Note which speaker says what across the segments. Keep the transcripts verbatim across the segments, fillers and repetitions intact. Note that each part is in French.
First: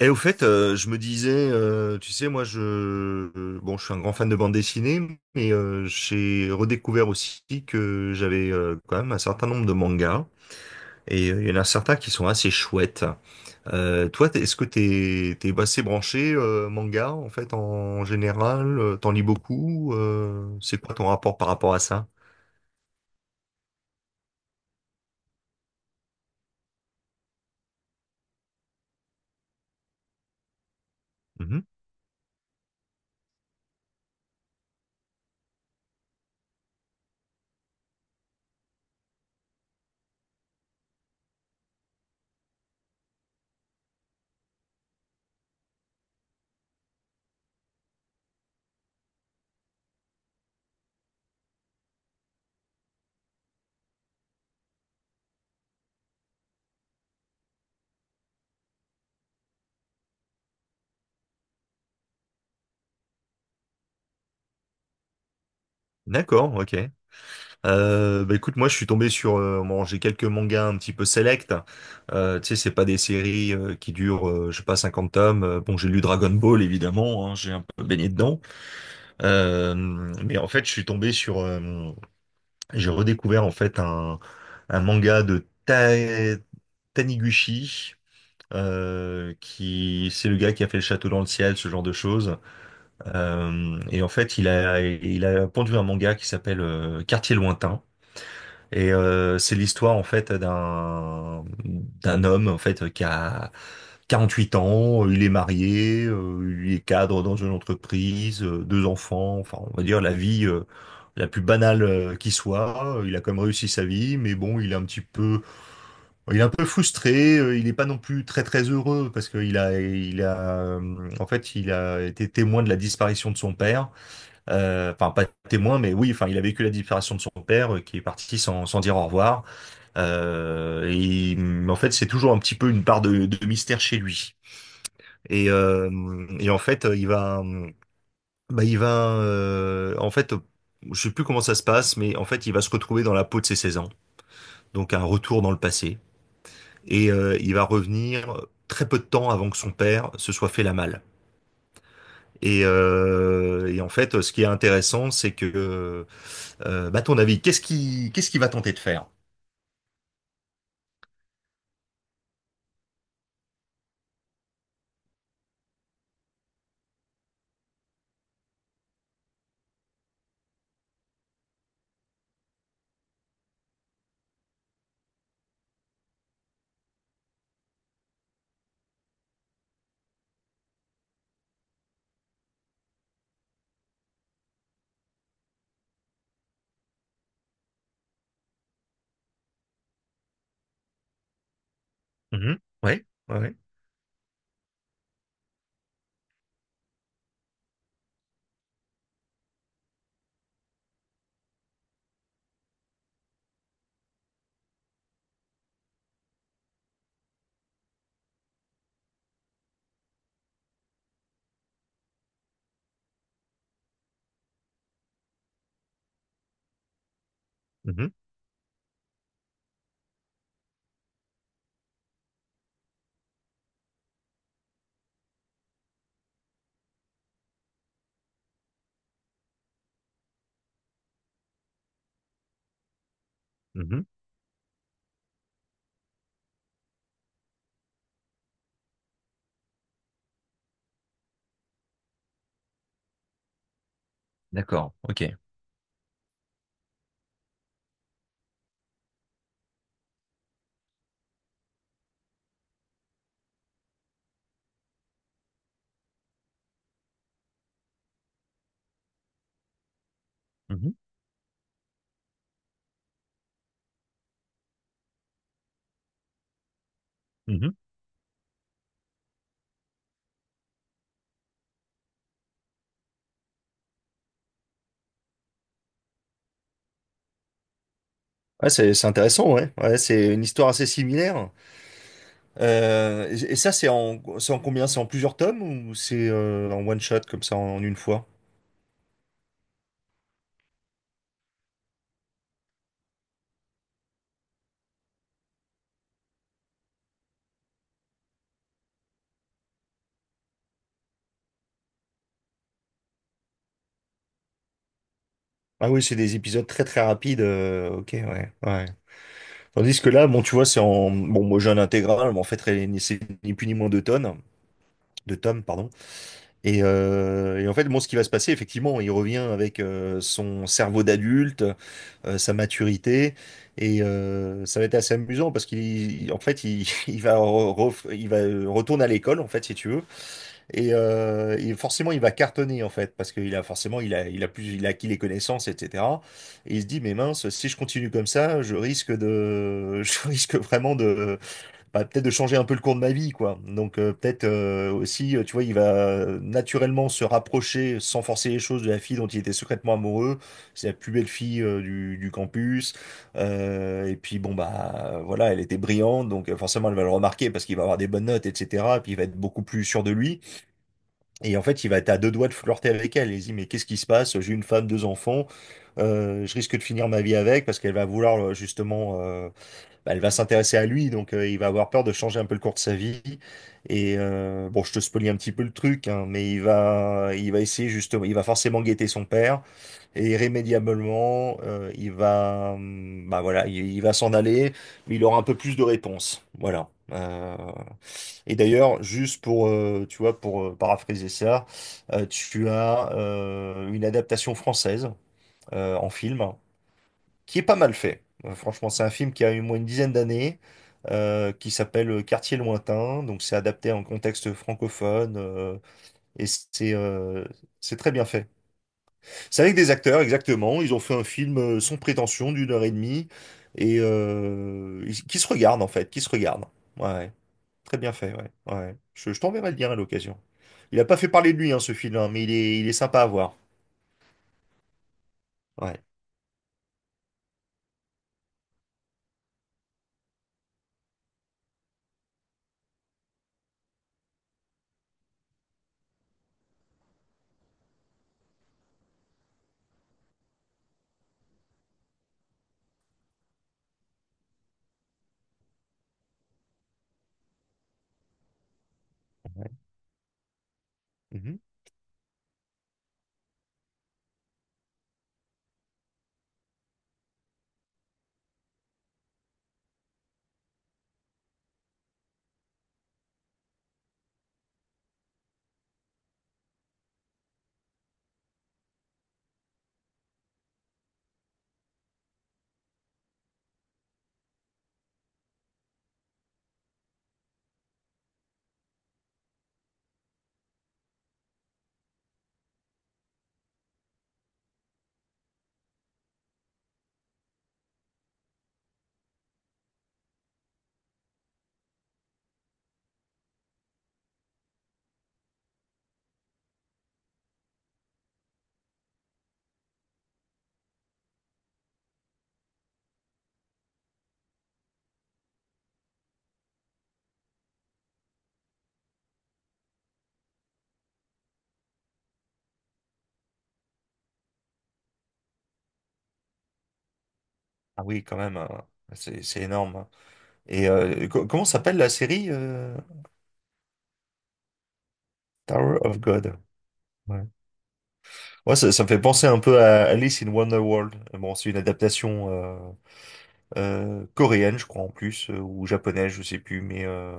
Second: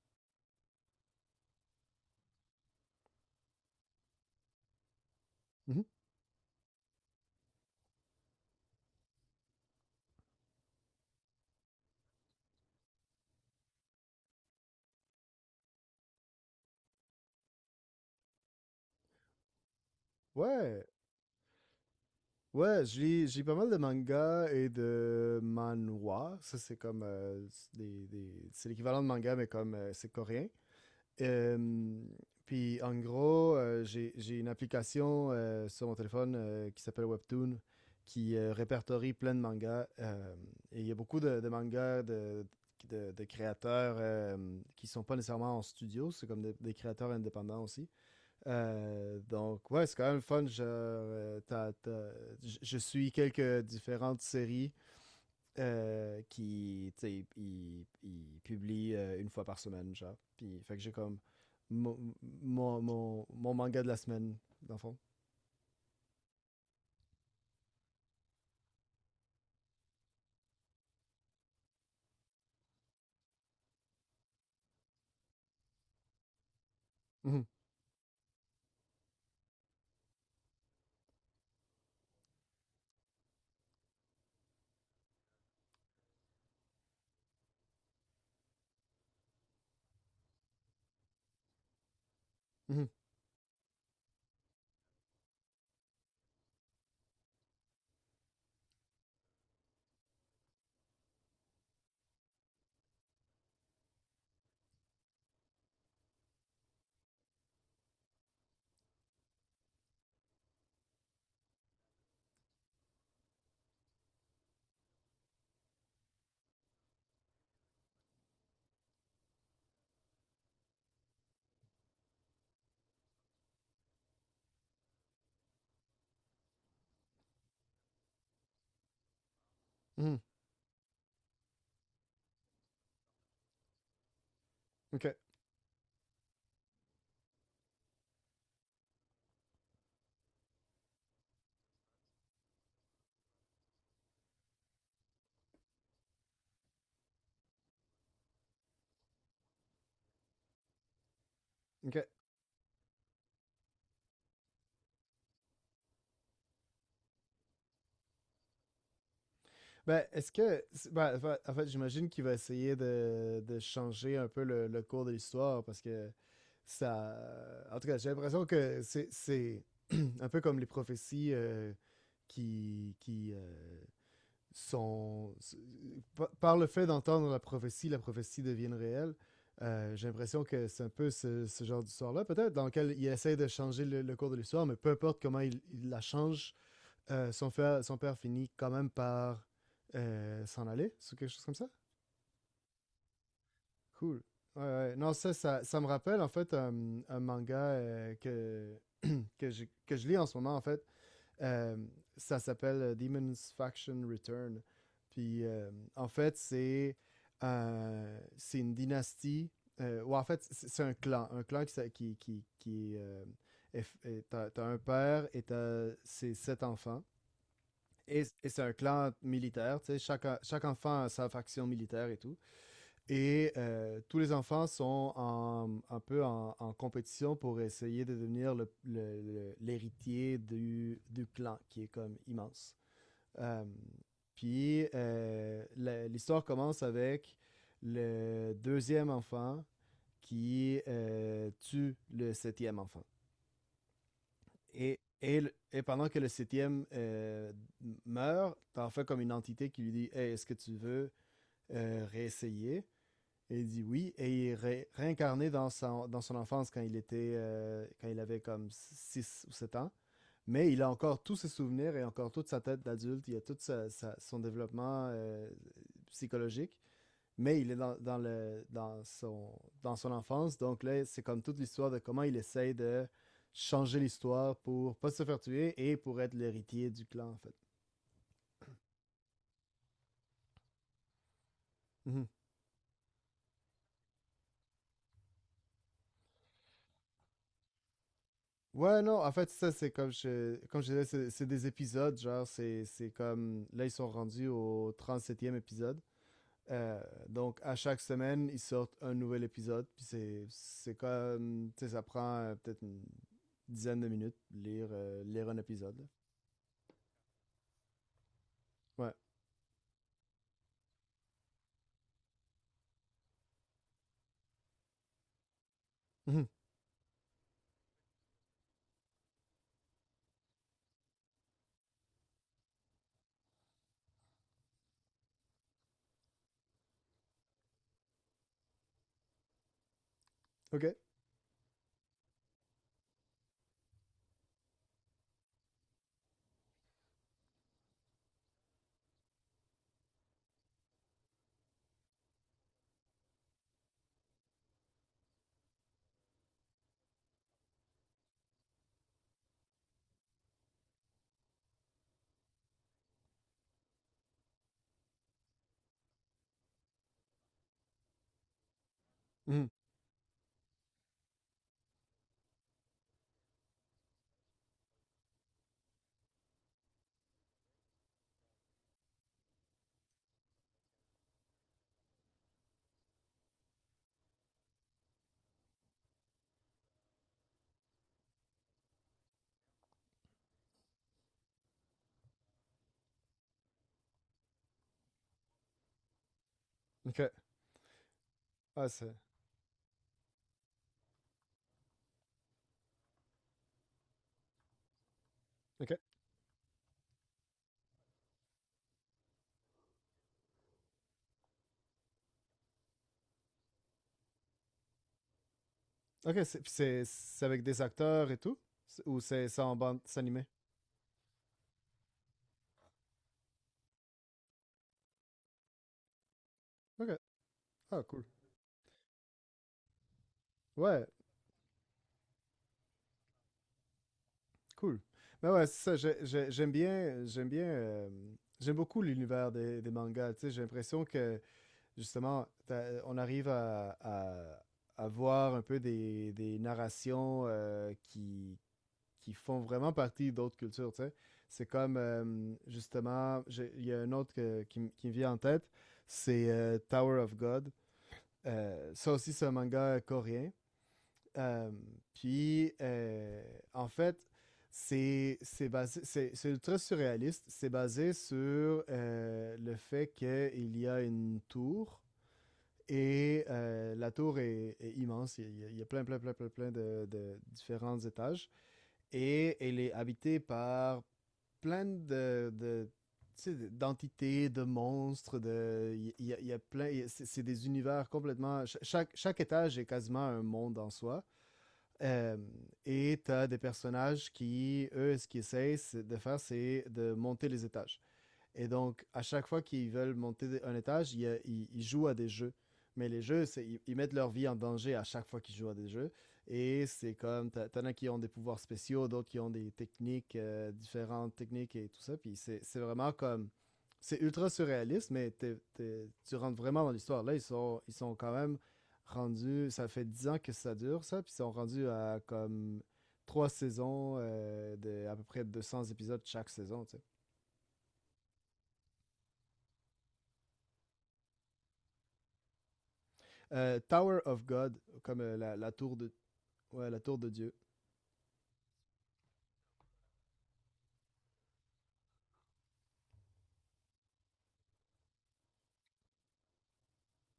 Speaker 1: Et au fait, euh, je me disais, euh, tu sais, moi, je, euh, bon, je suis un grand fan de bande dessinée, mais
Speaker 2: Mmh.
Speaker 1: euh, j'ai redécouvert aussi que j'avais euh, quand même un certain nombre de mangas, et euh, il y en a certains qui sont assez chouettes. Euh, toi, t'es- est-ce que t'es, t'es assez branché euh, manga en fait en général? euh, T'en lis beaucoup? euh, c'est
Speaker 2: Ouais,
Speaker 1: quoi ton rapport par rapport à ça?
Speaker 2: ouais, j'ai j'ai pas mal de mangas et de manhwa. Ça, c'est comme, heu, c'est des des c'est l'équivalent de manga, mais comme, heu, c'est coréen.
Speaker 1: Mhm.
Speaker 2: Euh, puis en gros, euh, j'ai j'ai une application euh, sur mon téléphone euh, qui s'appelle Webtoon, qui euh, répertorie plein de mangas. Euh, et il y a beaucoup de, de mangas de, de- de créateurs euh, qui sont pas nécessairement en studio, c'est comme des, des créateurs indépendants aussi. Euh, donc ouais, c'est quand même fun. Genre, euh, t'as- t'as- je je suis quelques différentes séries euh, qui, tu sais, il, il publie euh, une fois par semaine, genre. Puis, fait que j'ai comme mon, mon, mon- mon manga de la semaine, dans le fond.
Speaker 1: D'accord, ok. Euh, bah écoute, moi je suis tombé sur, euh, bon, j'ai quelques mangas un petit peu select. Euh, tu sais, c'est pas des séries euh, qui durent, euh, je sais pas, cinquante tomes. Euh, bon, j'ai lu Dragon Ball évidemment, hein,
Speaker 2: Mhm,
Speaker 1: j'ai un peu baigné dedans. Euh, mais en fait, je suis tombé sur, euh, j'ai redécouvert en fait un, un manga de Ta- Taniguchi. Euh, qui c'est le gars qui a fait le Château dans le ciel, ce genre de choses.
Speaker 2: mhm,
Speaker 1: Euh, et en fait, il a il a pondu un manga qui s'appelle euh, Quartier lointain. Et euh, c'est l'histoire en fait d'un d'un homme en fait qui a quarante-huit ans, il est marié, euh, il est cadre dans une entreprise, euh, deux enfants, enfin on va dire la vie euh, la plus banale euh, qui soit. Il a quand même réussi sa vie, mais bon, il est un petit peu, il est un peu frustré. euh, Il n'est pas non plus très très heureux parce qu'il a, il a, euh, en fait, il a été témoin de la disparition de son père. Euh, Enfin, pas témoin, mais oui, enfin, il a vécu la disparition de son père euh, qui est parti sans, sans dire au revoir.
Speaker 2: mhm.
Speaker 1: Euh, et hum, en fait, c'est toujours un petit peu une part de, de mystère chez lui.
Speaker 2: OK,
Speaker 1: Et, euh, et en fait, il va, hum, bah, il va, euh, en fait, je sais plus comment ça se passe, mais en fait, il va se retrouver dans la peau de ses seize ans, donc un retour dans le passé. Et euh, il va revenir très peu de temps avant que son père se soit fait la malle.
Speaker 2: OK.
Speaker 1: Et, euh, et en fait, ce qui est intéressant, c'est que, euh, bah, à ton avis, qu'est-ce qui, qu'est-ce qu'il va tenter de faire?
Speaker 2: Ben, est-ce que... ben, en fait- en fait, j'imagine qu'il va essayer de, de changer un peu le, le cours de l'histoire, parce que ça... En tout cas, j'ai l'impression que c'est- c'est un peu comme les prophéties, euh, qui... qui euh, sont, par le fait d'entendre la prophétie, la prophétie devienne réelle. Euh, j'ai l'impression que c'est un peu ce, ce genre d'histoire-là, peut-être, dans lequel il essaie de changer le, le cours de l'histoire, mais peu importe comment il, il la change, euh, son, père, son père finit quand même par euh, s'en aller, ou quelque chose comme ça.
Speaker 1: Mhm. Ouais, ouais, ouais.
Speaker 2: Cool. Ouais, ouais. Non, ça, ça, ça, me rappelle en fait un, un manga euh, que, que, je, que je lis en ce moment, en fait, euh, ça s'appelle Demon's Faction Return. Puis euh, en fait, c'est euh, c'est une dynastie. Euh, ou en fait, c'est un clan. Un clan qui. qui, qui, qui, euh, t'as, t'as un père et t'as ses sept enfants.
Speaker 1: Mhm.
Speaker 2: Et, et c'est un clan militaire. Tu sais, chaque, chaque enfant a sa faction militaire et tout. Et euh, tous les enfants sont en- un peu en, en compétition pour essayer de devenir le- le- le- l'héritier du, du clan, qui est comme immense. Euh,
Speaker 1: Mhm.
Speaker 2: puis euh, la- l'histoire commence avec le deuxième enfant qui euh, tue le septième enfant.
Speaker 1: D'accord,
Speaker 2: Et,
Speaker 1: ok.
Speaker 2: et, et pendant que le septième euh, meurt, t'en fais comme une entité qui lui dit « Hey, est-ce que tu veux euh, réessayer? » et il dit oui, et il est ré- réincarné dans son, dans son enfance quand il était euh, quand il avait comme six ou sept ans. Mais il a
Speaker 1: Mhm.
Speaker 2: encore tous ses souvenirs et encore toute sa tête d'adulte, il a tout sa- sa- son développement euh, psychologique, mais
Speaker 1: Mhm.
Speaker 2: il est dans, dans le, dans, son, dans son enfance. Donc là, c'est comme toute l'histoire de comment il essaye de changer l'histoire pour pas se faire tuer et pour être l'héritier du clan, en fait.
Speaker 1: Ouais, c'est c'est intéressant, ouais. Ouais, c'est une histoire assez similaire.
Speaker 2: Mhm.
Speaker 1: Euh, et, et ça, c'est en, c'est en combien? C'est en plusieurs tomes ou c'est euh, en one shot comme ça en, une fois?
Speaker 2: Ouais, non, en fait, ça, c'est comme je, comme je disais, c'est c'est des épisodes, genre, c'est c'est comme, là, ils sont rendus au trente septième épisode. Euh, donc, à chaque semaine, ils sortent un nouvel épisode, puis c'est c'est comme, tu sais, ça prend euh, peut-être une dizaine de minutes lire, euh, lire un
Speaker 1: Ah
Speaker 2: épisode.
Speaker 1: oui,
Speaker 2: Là.
Speaker 1: c'est des épisodes très très rapides. euh, ok, ouais, ouais.
Speaker 2: Ouais.
Speaker 1: Tandis que là, bon, tu vois, c'est en bon, moi j'ai un intégral, mais en fait, très- c'est ni plus ni moins deux tonnes, deux tomes, pardon.
Speaker 2: Mhm.
Speaker 1: Et, euh, et en fait, bon, ce qui va se passer, effectivement, il revient avec euh, son cerveau d'adulte. euh, sa maturité. Et euh, ça va être assez amusant parce qu'il, en fait, il, il va, re- ref- il va euh, retourne à l'école, en fait, si tu veux. Et,
Speaker 2: OK.
Speaker 1: euh, et forcément, il va cartonner, en fait, parce qu'il a forcément, il a, il a plus, il a acquis les connaissances, et cetera. Et il se dit, mais mince, si je continue comme ça, je risque de, je risque vraiment de, bah, peut-être de changer un peu le cours de ma vie, quoi. Donc euh, peut-être euh, aussi, euh, tu vois, il va euh, naturellement se rapprocher, sans forcer les choses, de la fille dont il était secrètement amoureux. C'est la plus belle fille euh, du, du campus. Euh, et puis bon, bah voilà, elle était brillante, donc euh, forcément elle va le remarquer parce qu'il va avoir des bonnes notes, et cetera. Et puis il va être beaucoup
Speaker 2: Mhm.
Speaker 1: plus sûr de lui. Et en fait, il va être à deux doigts de flirter avec elle. Il se dit, mais qu'est-ce qui se passe? J'ai une femme, deux enfants. Euh, je risque de finir ma vie avec parce qu'elle va vouloir euh, justement euh, bah, elle va s'intéresser à lui, donc euh, il va avoir peur de changer un peu le cours de sa vie. Et euh, bon, je te spoilie un petit peu le truc, hein, mais il va, il va essayer justement, il va forcément guetter son père, et irrémédiablement, euh, il va, hum, bah voilà, il, il va s'en aller, mais il aura un peu plus de réponses, voilà.
Speaker 2: OK.
Speaker 1: Euh, et
Speaker 2: Ah,
Speaker 1: d'ailleurs,
Speaker 2: c'est...
Speaker 1: juste pour, euh, tu vois, pour euh, paraphraser ça, euh, tu as euh, une adaptation française euh,
Speaker 2: OK.
Speaker 1: en film qui est pas mal fait. Euh, Franchement, c'est un film qui a eu moins une dizaine d'années, euh, qui s'appelle euh, Quartier lointain. Donc, c'est adapté en contexte francophone euh,
Speaker 2: OK,
Speaker 1: et
Speaker 2: c'est puis
Speaker 1: c'est
Speaker 2: c'est- c'est
Speaker 1: euh,
Speaker 2: avec des
Speaker 1: c'est très bien
Speaker 2: acteurs et
Speaker 1: fait.
Speaker 2: tout? C'est- ou c'est
Speaker 1: C'est
Speaker 2: ça
Speaker 1: avec
Speaker 2: en
Speaker 1: des
Speaker 2: bande
Speaker 1: acteurs,
Speaker 2: animée?
Speaker 1: exactement. Ils ont fait un film euh, sans prétention d'une heure et demie et euh, ils- qui se regardent en fait, qui se regardent. Ouais,
Speaker 2: OK.
Speaker 1: ouais. Très
Speaker 2: Ah,
Speaker 1: bien
Speaker 2: cool.
Speaker 1: fait. Ouais, ouais, ouais. Je, je t'enverrai le lien à l'occasion. Il a
Speaker 2: Ouais.
Speaker 1: pas fait parler de lui hein, ce film, hein, mais il est il est sympa à voir.
Speaker 2: Cool. Ben ouais, c'est ça.
Speaker 1: Ouais.
Speaker 2: j'ai- j'ai- J'aime bien, j'aime bien, euh, j'aime beaucoup l'univers des, des mangas. Tu sais, j'ai l'impression que justement, t'as- on arrive à, à, à voir un peu des, des narrations euh, qui, qui font vraiment partie d'autres cultures. Tu sais, c'est comme euh, justement, j'ai- il y a un autre que- qui, m- qui me vient en tête, c'est euh, Tower of God. Euh, ça aussi, c'est un
Speaker 1: Ouais.
Speaker 2: manga coréen.
Speaker 1: Mhm.
Speaker 2: Euh, puis, euh, en fait, c'est c'est basé, c'est c'est ultra surréaliste. C'est basé sur euh, le fait qu'il y a une tour et euh, la tour est, est immense. Il y, a, il y a plein, plein, plein, plein, plein de, de différents étages et elle est habitée par plein de, de tu sais, d'entités, de monstres, de il y, a- il y a plein, il y a- c'est c'est des univers complètement. cha- Chaque, chaque étage est quasiment un monde en soi. Euh, et tu as des personnages qui, eux, ce qu'ils essayent de faire, c'est de monter les étages. Et donc, à chaque fois qu'ils veulent monter un étage, ils, ils- ils jouent à des jeux. Mais les jeux, c'est, ils, ils mettent leur vie en danger à chaque fois qu'ils jouent à des jeux. Et c'est comme, t'as- t'en as qui ont des pouvoirs spéciaux, d'autres qui ont des techniques, euh, différentes techniques et tout ça. Puis c'est, c'est vraiment comme, c'est ultra surréaliste, mais t'es- t'es- tu rentres vraiment dans l'histoire. Là, ils sont, ils sont quand même rendus, ça fait dix ans que ça dure, ça. Puis ils sont rendus à comme trois saisons euh, de à peu près deux cents épisodes chaque saison, tu sais.
Speaker 1: Ah oui, quand même. Hein. C'est c'est énorme. Hein. Et euh, co- comment s'appelle la série euh,
Speaker 2: Euh, Tower of God, comme euh, la, la tour
Speaker 1: Tower
Speaker 2: de...
Speaker 1: of God.
Speaker 2: Ouais, la tour de
Speaker 1: Ouais,
Speaker 2: Dieu.
Speaker 1: Ouais, ça, ça me fait penser un peu à Alice in Wonderworld. Euh, Bon, c'est une adaptation euh, euh, coréenne, je crois en plus, euh, ou japonaise, je sais plus. Mais euh,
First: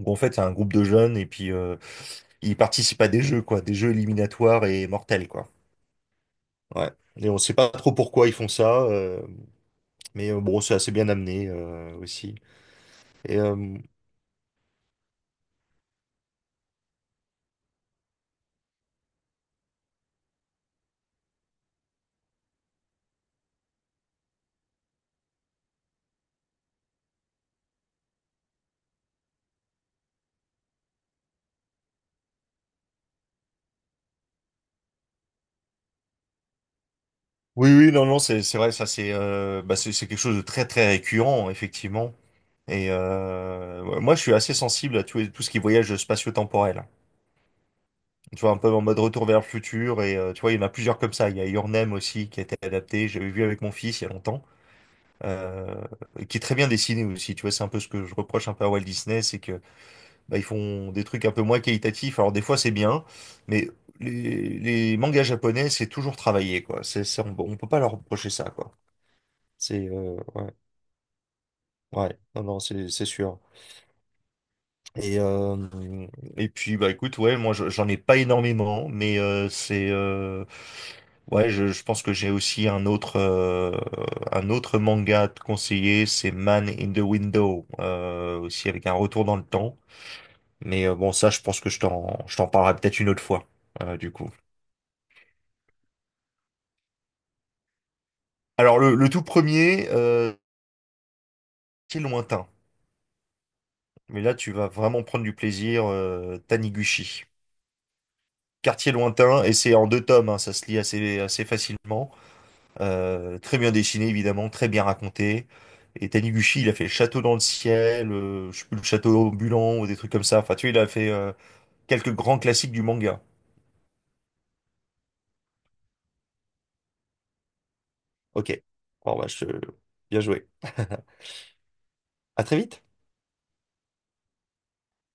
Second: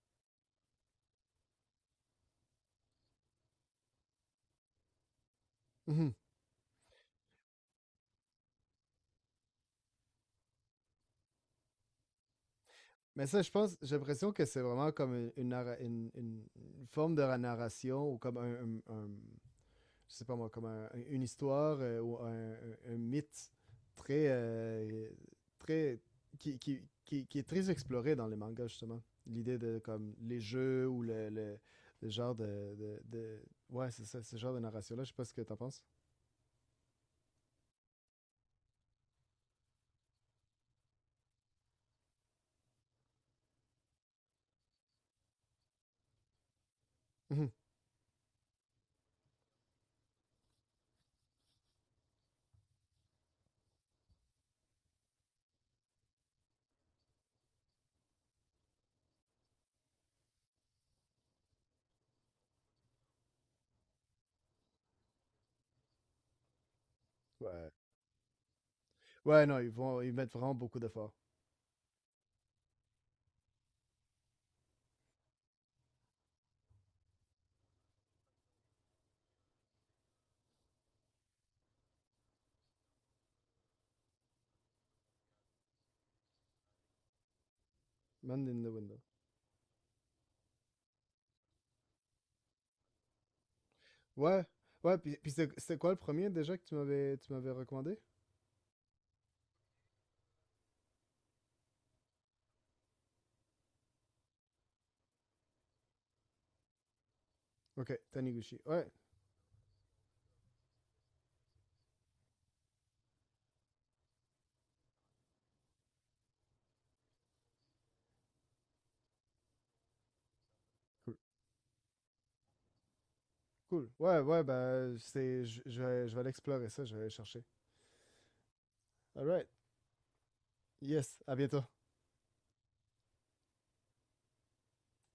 Speaker 1: où en fait, c'est un groupe de jeunes et puis euh, ils participent à des jeux, quoi, des jeux éliminatoires et mortels, quoi.
Speaker 2: Mhm.
Speaker 1: Ouais. Et on sait pas trop pourquoi ils font ça, euh, mais euh, bon, c'est assez bien amené euh, aussi.
Speaker 2: Mais
Speaker 1: Et
Speaker 2: ça, je
Speaker 1: euh,
Speaker 2: pense, j'ai l'impression que c'est vraiment comme une, une narra- une- une- une forme de narration ou comme un, un- un- je sais pas moi, comme un- une histoire euh, ou un, un- un mythe très, euh, très, qui, qui- qui- qui est très exploré dans les mangas justement. L'idée de comme les jeux ou le, le- le genre de, de- de- ouais, c'est ça, ce genre de narration là. Je sais pas ce que t'en penses.
Speaker 1: Oui, oui, non, non, c'est c'est vrai, ça c'est euh, bah, c'est c'est quelque chose de très très récurrent effectivement. Et euh, ouais, moi, je suis assez sensible à tout, tout ce qui est voyage spatio-temporel.
Speaker 2: Mhm.
Speaker 1: Tu vois, un peu en mode Retour vers le futur. Et euh, tu vois, il y en a plusieurs comme ça. Il y a Your Name aussi qui a été adapté. J'avais vu avec mon fils il y a longtemps, euh, et qui est très bien dessiné aussi. Tu vois, c'est un peu ce que je reproche un peu à Walt Disney, c'est que bah, ils font des trucs un peu moins qualitatifs. Alors des fois, c'est bien, mais les, les mangas japonais, c'est toujours travaillé, quoi. C'est, c'est- on, on peut
Speaker 2: Ouais.
Speaker 1: pas leur reprocher ça, quoi.
Speaker 2: Ouais, non, ils
Speaker 1: C'est
Speaker 2: vont, ils
Speaker 1: euh,
Speaker 2: mettent
Speaker 1: ouais,
Speaker 2: vraiment beaucoup d'efforts.
Speaker 1: ouais, non, non, c'est c'est sûr. Et, euh, et puis bah écoute, ouais, moi je- j'en ai pas énormément, mais euh, c'est euh, ouais, je, je pense que j'ai aussi un autre euh, un autre manga à te conseiller, c'est Man in the Window, euh,
Speaker 2: Man in
Speaker 1: aussi
Speaker 2: the
Speaker 1: avec un
Speaker 2: Window.
Speaker 1: retour dans le temps. Mais euh, bon, ça, je pense que je t'en je t'en parlerai peut-être une autre fois, euh, du coup.
Speaker 2: Ouais, ouais, puis, puis c'est- c'était quoi le premier déjà que tu m'avais, tu m'avais recommandé?
Speaker 1: Alors le, le tout premier, euh, c'est lointain, mais là tu vas vraiment prendre du plaisir, euh, Taniguchi.
Speaker 2: Ok, Taniguchi. Ouais,
Speaker 1: Quartier lointain, et c'est en deux tomes, hein, ça se lit assez, assez facilement. Euh, très bien dessiné, évidemment, très bien raconté. Et Taniguchi, il a fait Château dans le ciel, euh, je sais plus, le Château ambulant ou des trucs comme ça. Enfin, tu vois, il a fait
Speaker 2: cool.
Speaker 1: euh, quelques grands classiques du manga.
Speaker 2: Cool. Ouais, ouais, bah, c'est, je je vais, je vais aller explorer ça, je vais aller chercher.
Speaker 1: Ok. Bon, bah, je...
Speaker 2: Alright,
Speaker 1: Bien joué.
Speaker 2: yes, à bientôt.
Speaker 1: À très vite.